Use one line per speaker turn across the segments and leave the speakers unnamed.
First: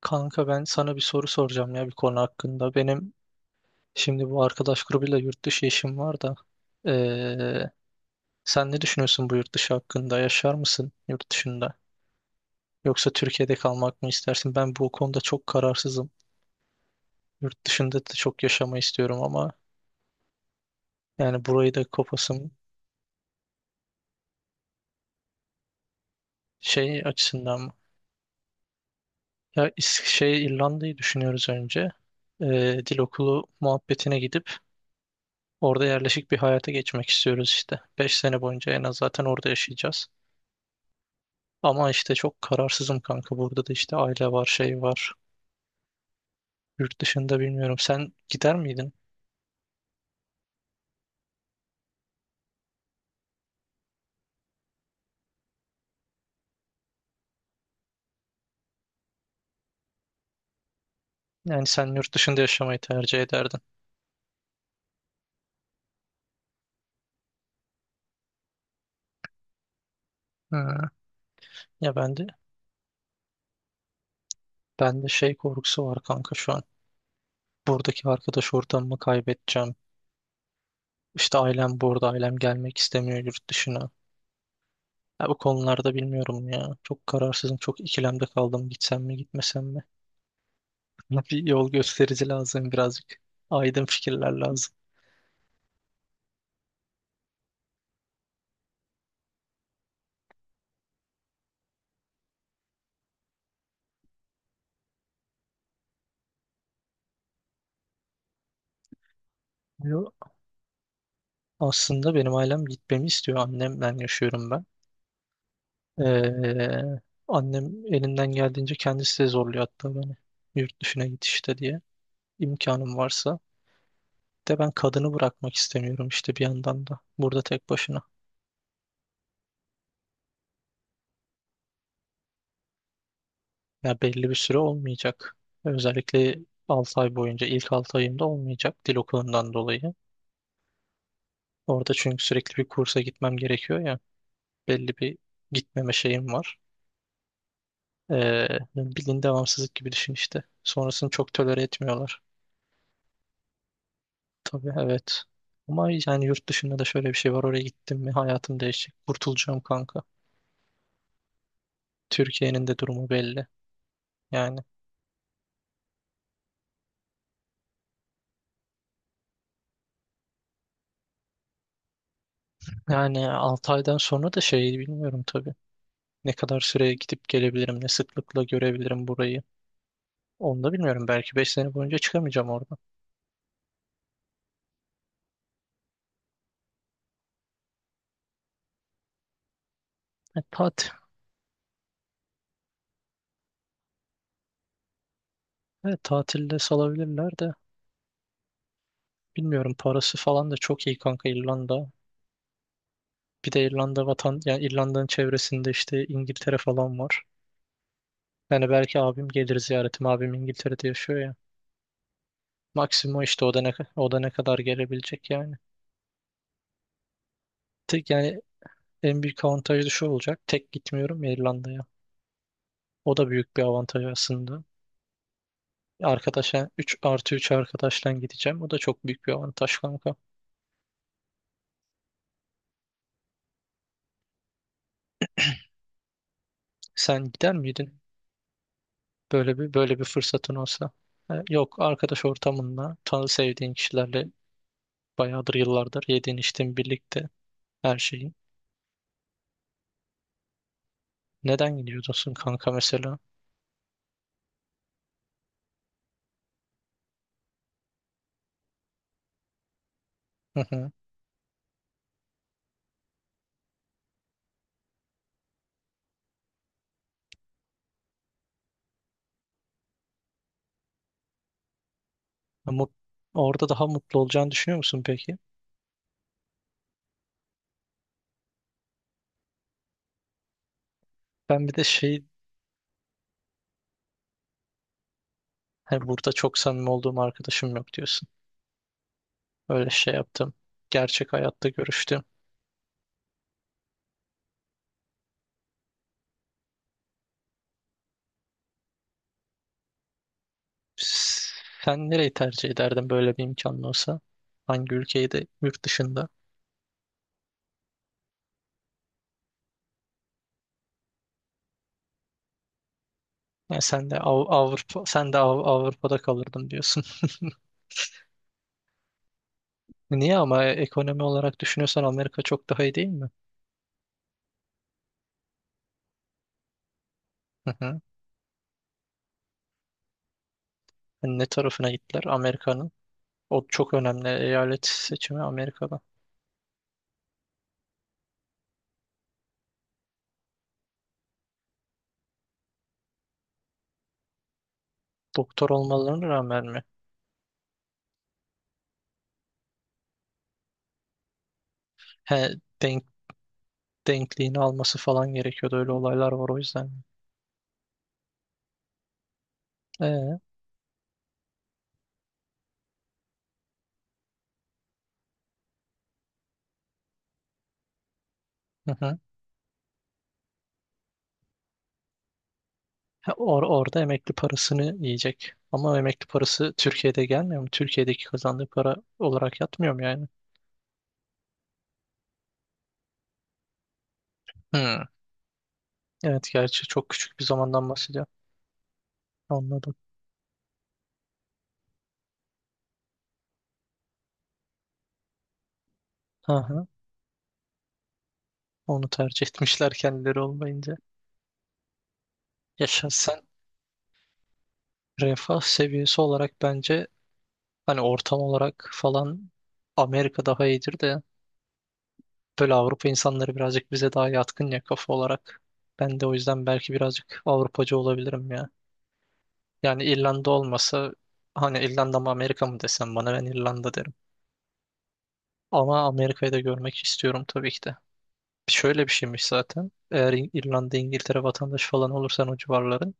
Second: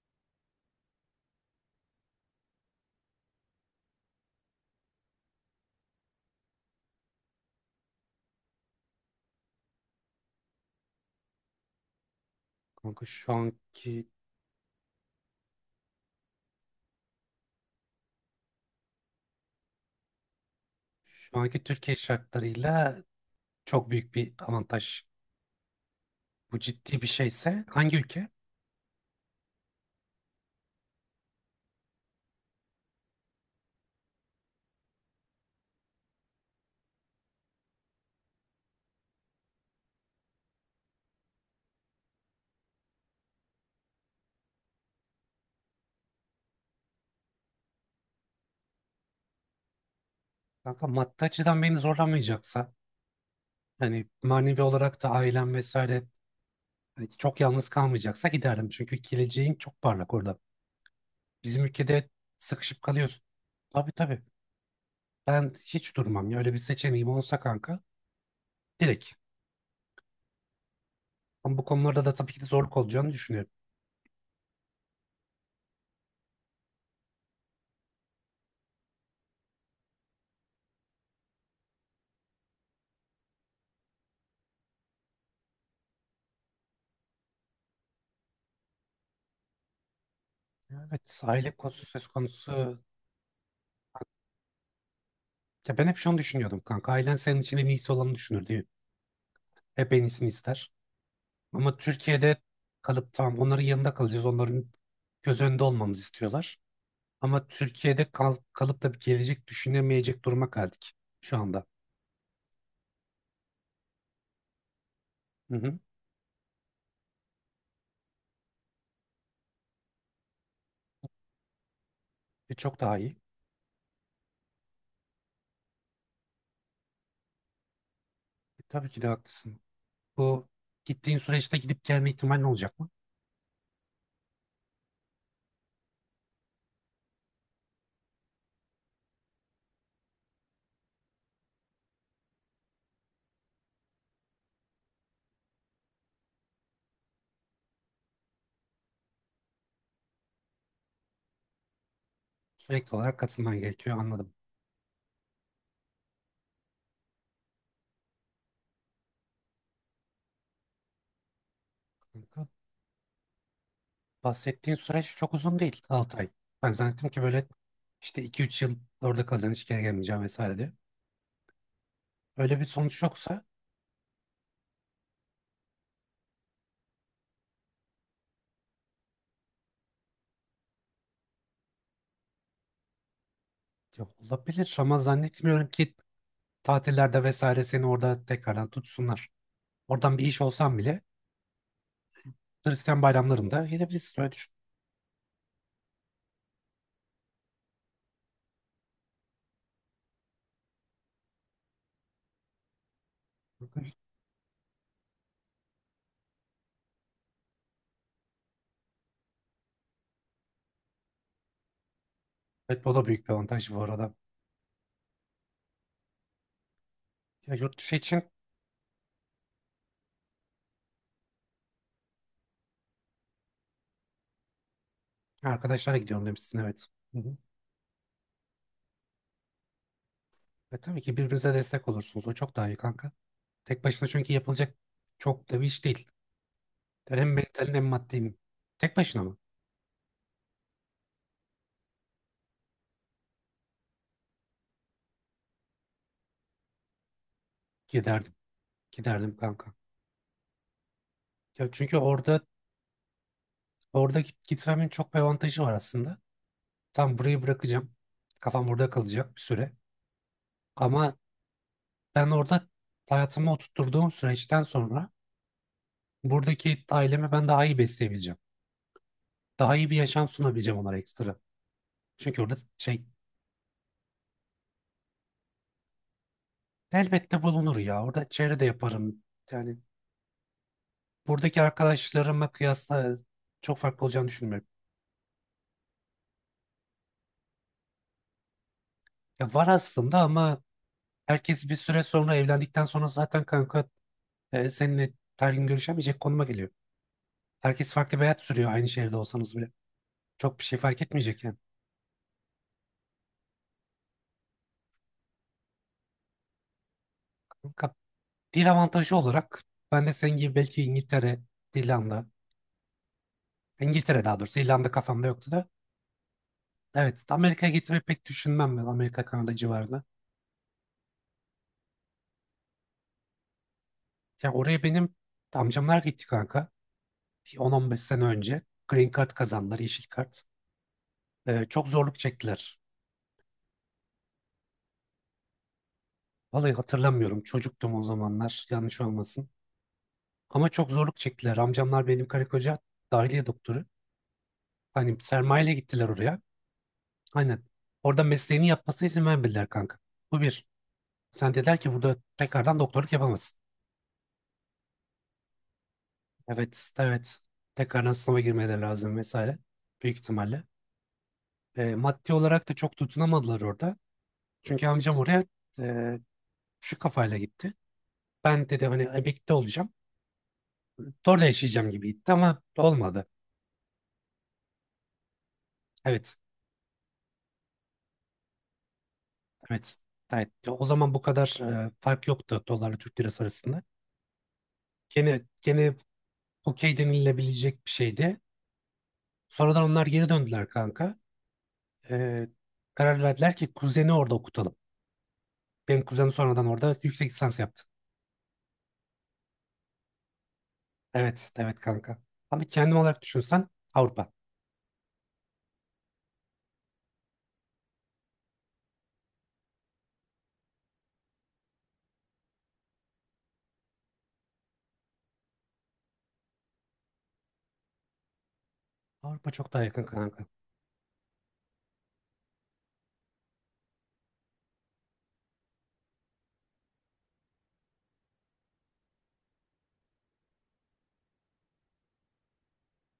Kanka ben sana bir soru soracağım ya bir konu hakkında. Benim şimdi bu arkadaş grubuyla yurt dışı işim var da. Ee, sen ne düşünüyorsun bu yurt dışı hakkında? Yaşar mısın yurt dışında?
Kanka
Yoksa
şu
Türkiye'de kalmak
anki
mı istersin? Ben bu konuda çok kararsızım. Yurt dışında da çok yaşamayı istiyorum ama
şu
yani
anki
burayı da
Türkiye
kopasım
şartlarıyla çok büyük bir avantaj. Bu ciddi
şey
bir
açısından
şeyse
mı?
hangi ülke?
Ya İrlanda'yı düşünüyoruz önce. Dil okulu muhabbetine gidip orada yerleşik bir hayata geçmek istiyoruz işte. Beş sene boyunca en az zaten orada yaşayacağız. Ama işte çok kararsızım kanka. Burada da işte aile var, şey var. Yurt dışında bilmiyorum. Sen gider miydin?
Kanka maddi açıdan beni zorlamayacaksa yani manevi olarak da ailem vesaire hani çok yalnız kalmayacaksa giderdim. Çünkü geleceğin çok parlak orada. Bizim
Yani sen
ülkede
yurt dışında yaşamayı
sıkışıp kalıyorsun.
tercih ederdin.
Tabii, tabii. Ben hiç durmam ya. Öyle bir seçeneğim olsa kanka, direkt.
Ha.
Ama bu
Ya
konularda da
ben de
tabii ki de zorluk olacağını düşünüyorum.
ben de şey korkusu var kanka şu an. Buradaki arkadaş ortamımı kaybedeceğim. İşte ailem burada, ailem gelmek istemiyor yurt dışına. Ya bu konularda bilmiyorum ya. Çok kararsızım, çok ikilemde kaldım. Gitsem mi, gitmesem mi?
Evet,
Bana bir
aile
yol
konusu söz
gösterici lazım
konusu.
birazcık. Aydın fikirler lazım.
Ya ben hep şunu düşünüyordum kanka. Ailen senin için en iyisi olanı düşünür diye. Hep en iyisini ister. Ama Türkiye'de kalıp tamam onların yanında kalacağız. Onların göz önünde olmamızı istiyorlar. Ama Türkiye'de kalıp da bir gelecek
Yo,
düşünemeyecek duruma geldik şu anda.
aslında benim ailem gitmemi istiyor. Annemle yaşıyorum ben.
Hı hı.
Ee, Annem elinden geldiğince kendisi de zorluyor hatta beni. Yurt dışına git işte diye.
E, çok
İmkanım
daha iyi.
varsa. De ben kadını bırakmak istemiyorum işte bir yandan da. Burada tek başına.
E, tabii ki de haklısın. Bu gittiğin süreçte gidip gelme ihtimalin olacak mı?
Ya belli bir süre olmayacak. Özellikle 6 ay boyunca ilk 6 ayımda olmayacak dil okulundan dolayı. Orada çünkü sürekli bir kursa gitmem gerekiyor ya. Belli bir gitmeme şeyim var. Ee, Bildiğin devamsızlık gibi düşün işte. Sonrasını çok tolere etmiyorlar.
Sürekli olarak katılman gerekiyor, anladım.
Tabii evet. Ama yani yurt dışında da şöyle bir şey var. Oraya gittim mi hayatım değişecek. Kurtulacağım kanka.
Kanka,
Türkiye'nin de durumu belli. Yani
bahsettiğin süreç çok uzun değil. 6 ay. Ben zannettim ki böyle işte 2 3 yıl orada kalacaksın, hiç geri gelmeyeceğim vesaire diye. Öyle bir sonuç
yani
yoksa
6 aydan sonra da şeyi bilmiyorum tabii. Ne kadar süreye gidip gelebilirim, ne sıklıkla görebilirim burayı. Onu da bilmiyorum. Belki 5 sene boyunca çıkamayacağım oradan.
ya, olabilir ama zannetmiyorum ki tatillerde vesaire seni orada tekrardan tutsunlar. Oradan bir iş
E,
olsan
tatil.
bile Hristiyan bayramlarında gelebilirsin. Öyle düşün.
Evet, tatilde salabilirler de bilmiyorum. Parası falan da çok iyi kanka İrlanda. Bir de İrlanda vatan yani İrlanda'nın çevresinde işte İngiltere falan var. Yani belki abim gelir ziyaretim. Abim İngiltere'de yaşıyor.
Evet, bu da
Maksimum
büyük bir
işte
avantaj bu
o
arada.
da ne kadar gelebilecek yani.
Ya yurt dışı
Tek
için
yani en büyük avantajı da şu olacak. Tek gitmiyorum ya İrlanda'ya. O da büyük bir avantaj aslında.
arkadaşlara gidiyorum demişsin,
Arkadaşa
evet.
3
Hı
artı
hı.
3 arkadaşla gideceğim. O da çok büyük bir avantaj kanka.
E, tabii ki birbirinize destek olursunuz. O çok daha iyi kanka. Tek başına çünkü yapılacak çok da bir iş değil. Yani
Sen
hem
gider
mentalin hem
miydin?
maddin. Tek başına mı?
Böyle bir fırsatın olsa. E, yok arkadaş ortamında tanı sevdiğin kişilerle bayağıdır yıllardır yediğin içtiğin birlikte her şeyi.
Giderdim. Giderdim kanka. Ya
Neden
çünkü
gidiyorsun
orada
kanka mesela?
gitmemin çok bir avantajı var aslında. Tam burayı bırakacağım. Kafam burada kalacak bir süre.
Hı hı.
Ama ben orada hayatımı oturtturduğum süreçten sonra buradaki ailemi ben daha iyi besleyebileceğim. Daha iyi bir yaşam sunabileceğim onlara, ekstra. Çünkü orada
Mut-
şey
Orada daha mutlu olacağını düşünüyor musun peki?
elbette bulunur ya. Orada çevre de yaparım. Yani buradaki
Ben bir de şey
arkadaşlarıma kıyasla çok farklı olacağını düşünmüyorum.
hani burada çok samimi olduğum arkadaşım yok diyorsun.
Ya var
Öyle şey
aslında
yaptım.
ama
Gerçek hayatta
herkes bir süre
görüştüm.
sonra evlendikten sonra zaten kanka, seninle her gün görüşemeyecek konuma geliyor. Herkes farklı bir hayat sürüyor aynı şehirde olsanız bile. Çok bir şey fark etmeyecek yani.
Sen nereyi tercih ederdin böyle bir imkanın olsa? Hangi ülkeyi de yurt dışında?
Ka- Dil avantajı olarak ben de senin gibi belki İngiltere, İrlanda,
Yani
İngiltere, daha doğrusu İrlanda
Avrupa,
kafamda yoktu da.
Avrupa'da kalırdın diyorsun.
Evet, Amerika'ya gitmeyi pek düşünmem ben, Amerika Kanada civarına.
Niye ama ekonomi olarak düşünüyorsan Amerika çok daha iyi değil mi?
Ya oraya benim amcamlar gitti kanka.
Hı hı.
10-15 sene önce Green Card kazandılar, yeşil kart.
Hani ne
Çok
tarafına
zorluk
gittiler
çektiler.
Amerika'nın? O çok önemli eyalet seçimi Amerika'da.
Vallahi hatırlamıyorum, çocuktum o zamanlar, yanlış olmasın. Ama çok zorluk çektiler. Amcamlar benim, karı koca dahiliye doktoru. Hani
Doktor
sermayeyle gittiler
olmalarına
oraya.
rağmen mi?
Aynen. Orada mesleğini yapmasına izin vermediler kanka. Bu bir. Sen dediler ki, burada
He,
tekrardan
denk,
doktorluk yapamazsın.
denkliğini alması falan gerekiyordu. Öyle olaylar var o
Evet,
yüzden.
evet. Tekrardan sınava girmeleri lazım vesaire.
Ee,
Büyük
hı
ihtimalle. E, maddi olarak da çok tutunamadılar orada. Çünkü amcam oraya e, şu kafayla gitti. Ben dedi hani,
hı.
emekli olacağım. Orada yaşayacağım gibi gitti ama olmadı.
Ha, orada emekli parasını yiyecek. Ama emekli
Evet,
parası Türkiye'de gelmiyor mu? Türkiye'deki kazandığı para olarak yatmıyor
evet.
mu yani?
Evet. O zaman bu kadar fark yoktu dolarla Türk lirası arasında.
Hmm.
Gene
Evet gerçi
okey
çok küçük bir
denilebilecek
zamandan
bir
bahsediyor.
şeydi. Sonradan
Anladım.
onlar geri döndüler kanka. E, karar verdiler ki kuzeni orada okutalım. Benim kuzenim
Hı
sonradan
hı.
orada yüksek lisans yaptı.
Onu tercih etmişler kendileri olmayınca.
Evet, evet kanka. Ama
Ya
kendim olarak
şahsen
düşünsen Avrupa.
refah seviyesi olarak bence hani ortam olarak falan Amerika daha iyidir de böyle Avrupa insanları birazcık bize daha yatkın ya kafa olarak. Ben de o yüzden belki birazcık Avrupacı olabilirim ya.
Avrupa çok daha yakın
Yani
kanka.
İrlanda olmasa hani İrlanda mı Amerika mı desem bana ben İrlanda derim. Ama Amerika'yı da görmek istiyorum tabii ki de. Şöyle bir şeymiş zaten. Eğer İrlanda, İngiltere vatandaşı falan olursan o civarların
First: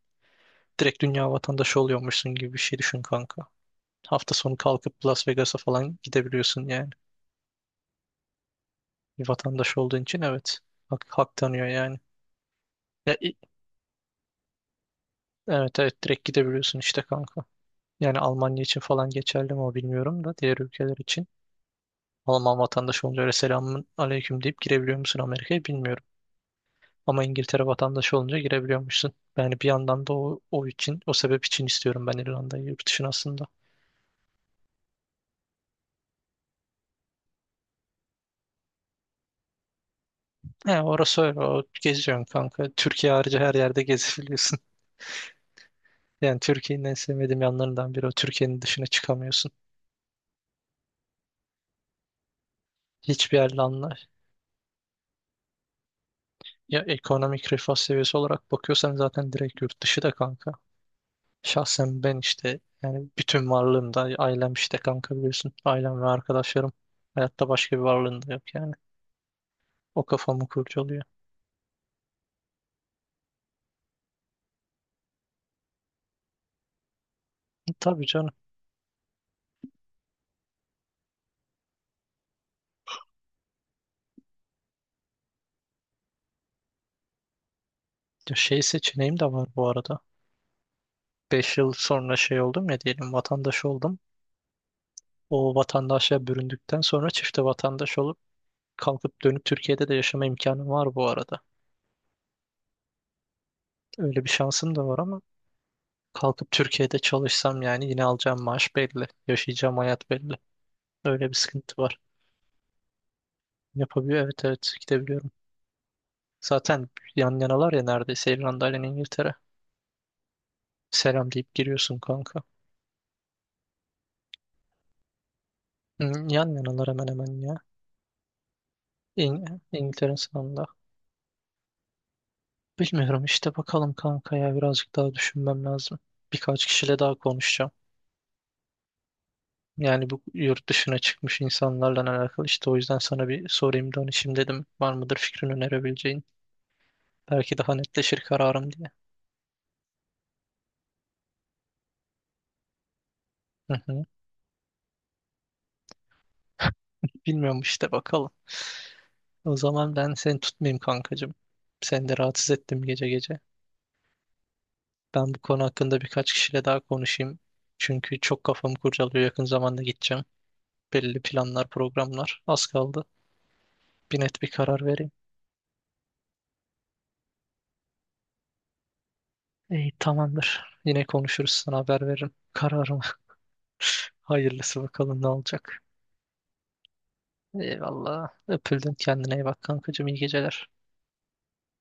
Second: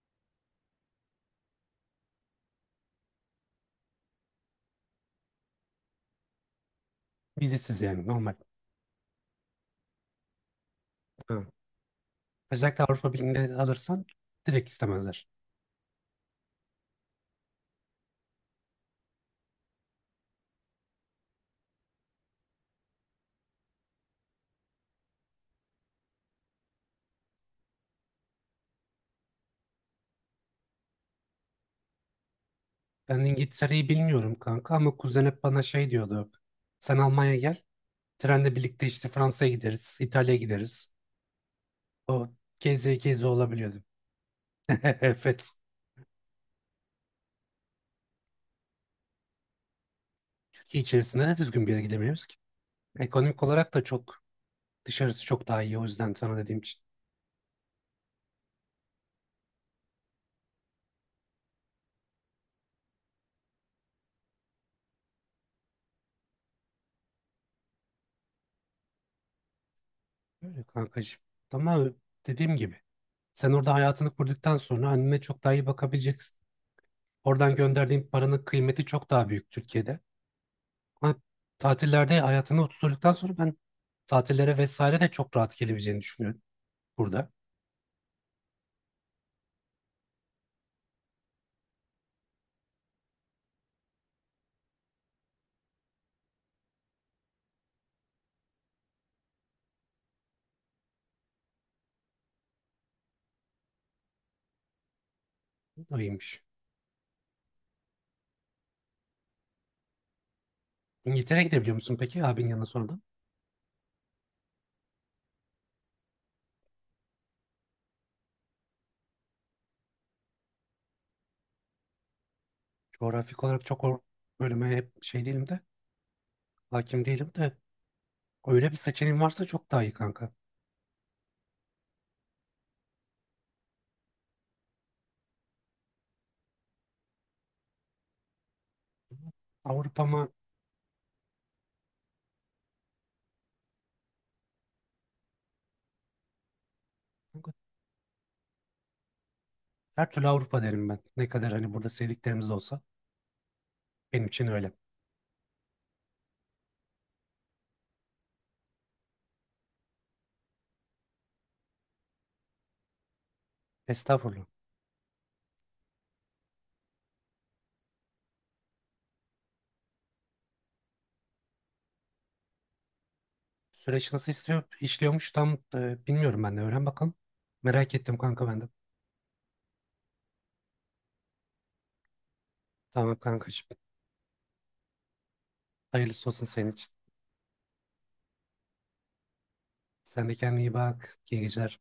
direkt dünya vatandaşı oluyormuşsun gibi bir şey düşün kanka. Hafta sonu kalkıp Las Vegas'a falan gidebiliyorsun yani.
Vizesiz yani, normal.
Bir vatandaş olduğun için evet. Hak
Ha.
tanıyor yani.
Özellikle Avrupa
Ya, i-
Birliği'nde alırsan direkt istemezler.
evet evet direkt gidebiliyorsun işte kanka. Yani Almanya için falan geçerli mi o bilmiyorum da diğer ülkeler için. Alman vatandaşı olunca öyle selamun aleyküm deyip girebiliyor musun Amerika'ya bilmiyorum. Ama İngiltere vatandaşı olunca girebiliyormuşsun. Yani bir yandan da o sebep için istiyorum ben İrlanda'yı yurt dışına
Ben
aslında.
İngiltere'yi bilmiyorum kanka ama kuzen hep bana şey diyordu. Sen Almanya'ya gel. Trenle birlikte işte Fransa'ya gideriz, İtalya'ya
He,
gideriz.
orası öyle. O, geziyorsun
O,
kanka.
gezi
Türkiye
gezi
harici her
olabiliyordu.
yerde gezebiliyorsun.
Evet.
Yani Türkiye'nin en sevmediğim yanlarından biri o. Türkiye'nin dışına çıkamıyorsun.
Türkiye içerisinde de düzgün bir yere gidemiyoruz ki.
Hiçbir
Ekonomik
yerle
olarak da
anla.
çok, dışarısı çok daha iyi o yüzden sana dediğim.
Ya ekonomik refah seviyesi olarak bakıyorsan zaten direkt yurt dışı da kanka. Şahsen ben işte yani bütün varlığımda ailem işte kanka biliyorsun. Ailem ve arkadaşlarım. Hayatta başka bir varlığım da yok yani. O kafamı
Öyle
kurcalıyor.
kankacığım. Ama dediğim gibi sen orada hayatını kurduktan sonra annene çok daha iyi bakabileceksin. Oradan
E,
gönderdiğin
tabii canım.
paranın kıymeti çok daha büyük Türkiye'de. Ama tatillerde hayatını oturduktan sonra ben, tatillere vesaire de çok rahat gelebileceğini düşünüyorum burada.
Ya şey seçeneğim de var bu arada. 5 yıl sonra şey oldum ya diyelim vatandaş oldum. O vatandaşa büründükten sonra çifte vatandaş olup kalkıp dönüp Türkiye'de de yaşama imkanım var bu arada. Öyle bir şansım da var ama
Bu da iyiymiş.
kalkıp Türkiye'de çalışsam yani yine alacağım maaş belli. Yaşayacağım hayat belli. Öyle bir
İngiltere'ye gidebiliyor
sıkıntı
musun
var.
peki abinin yanına sonradan?
Yapabiliyor evet evet gidebiliyorum. Zaten yan yanalar ya neredeyse İrlanda ile İngiltere. Selam deyip giriyorsun kanka.
Coğrafik olarak çok, bölüme hep şey değilim de
Hı, yan yanalar
hakim
hemen
değilim
hemen
de,
ya.
öyle bir seçeneğin varsa
İng
çok daha iyi
İngiltere'nin
kanka.
sınavında. Bilmiyorum işte bakalım kanka ya birazcık daha düşünmem lazım. Birkaç kişiyle daha konuşacağım.
Avrupa
Yani bu
mı?
yurt dışına çıkmış insanlarla alakalı işte o yüzden sana bir sorayım danışayım dedim. Var mıdır fikrini önerebileceğin? Belki daha netleşir kararım diye.
Her türlü Avrupa derim ben. Ne kadar hani burada sevdiklerimiz de olsa,
Hı hı.
benim için öyle.
Bilmiyorum işte bakalım. O zaman ben seni tutmayayım kankacığım. Seni de rahatsız ettim gece gece.
Estağfurullah.
Ben bu konu hakkında birkaç kişiyle daha konuşayım. Çünkü çok kafamı kurcalıyor. Yakın zamanda gideceğim. Belli planlar, programlar. Az kaldı.
Süreç
Bir
nasıl
net bir karar vereyim.
işliyormuş tam, bilmiyorum ben de. Öğren bakalım. Merak ettim kanka ben de.
İyi, tamamdır. Yine konuşuruz. Sana haber veririm. Kararımı.
Tamam kankacığım.
Hayırlısı bakalım ne olacak.
Hayırlısı olsun senin için.
Eyvallah. Öpüldün. Kendine iyi bak kankacığım. İyi
Sen de kendine
geceler.
iyi bak. İyi geceler.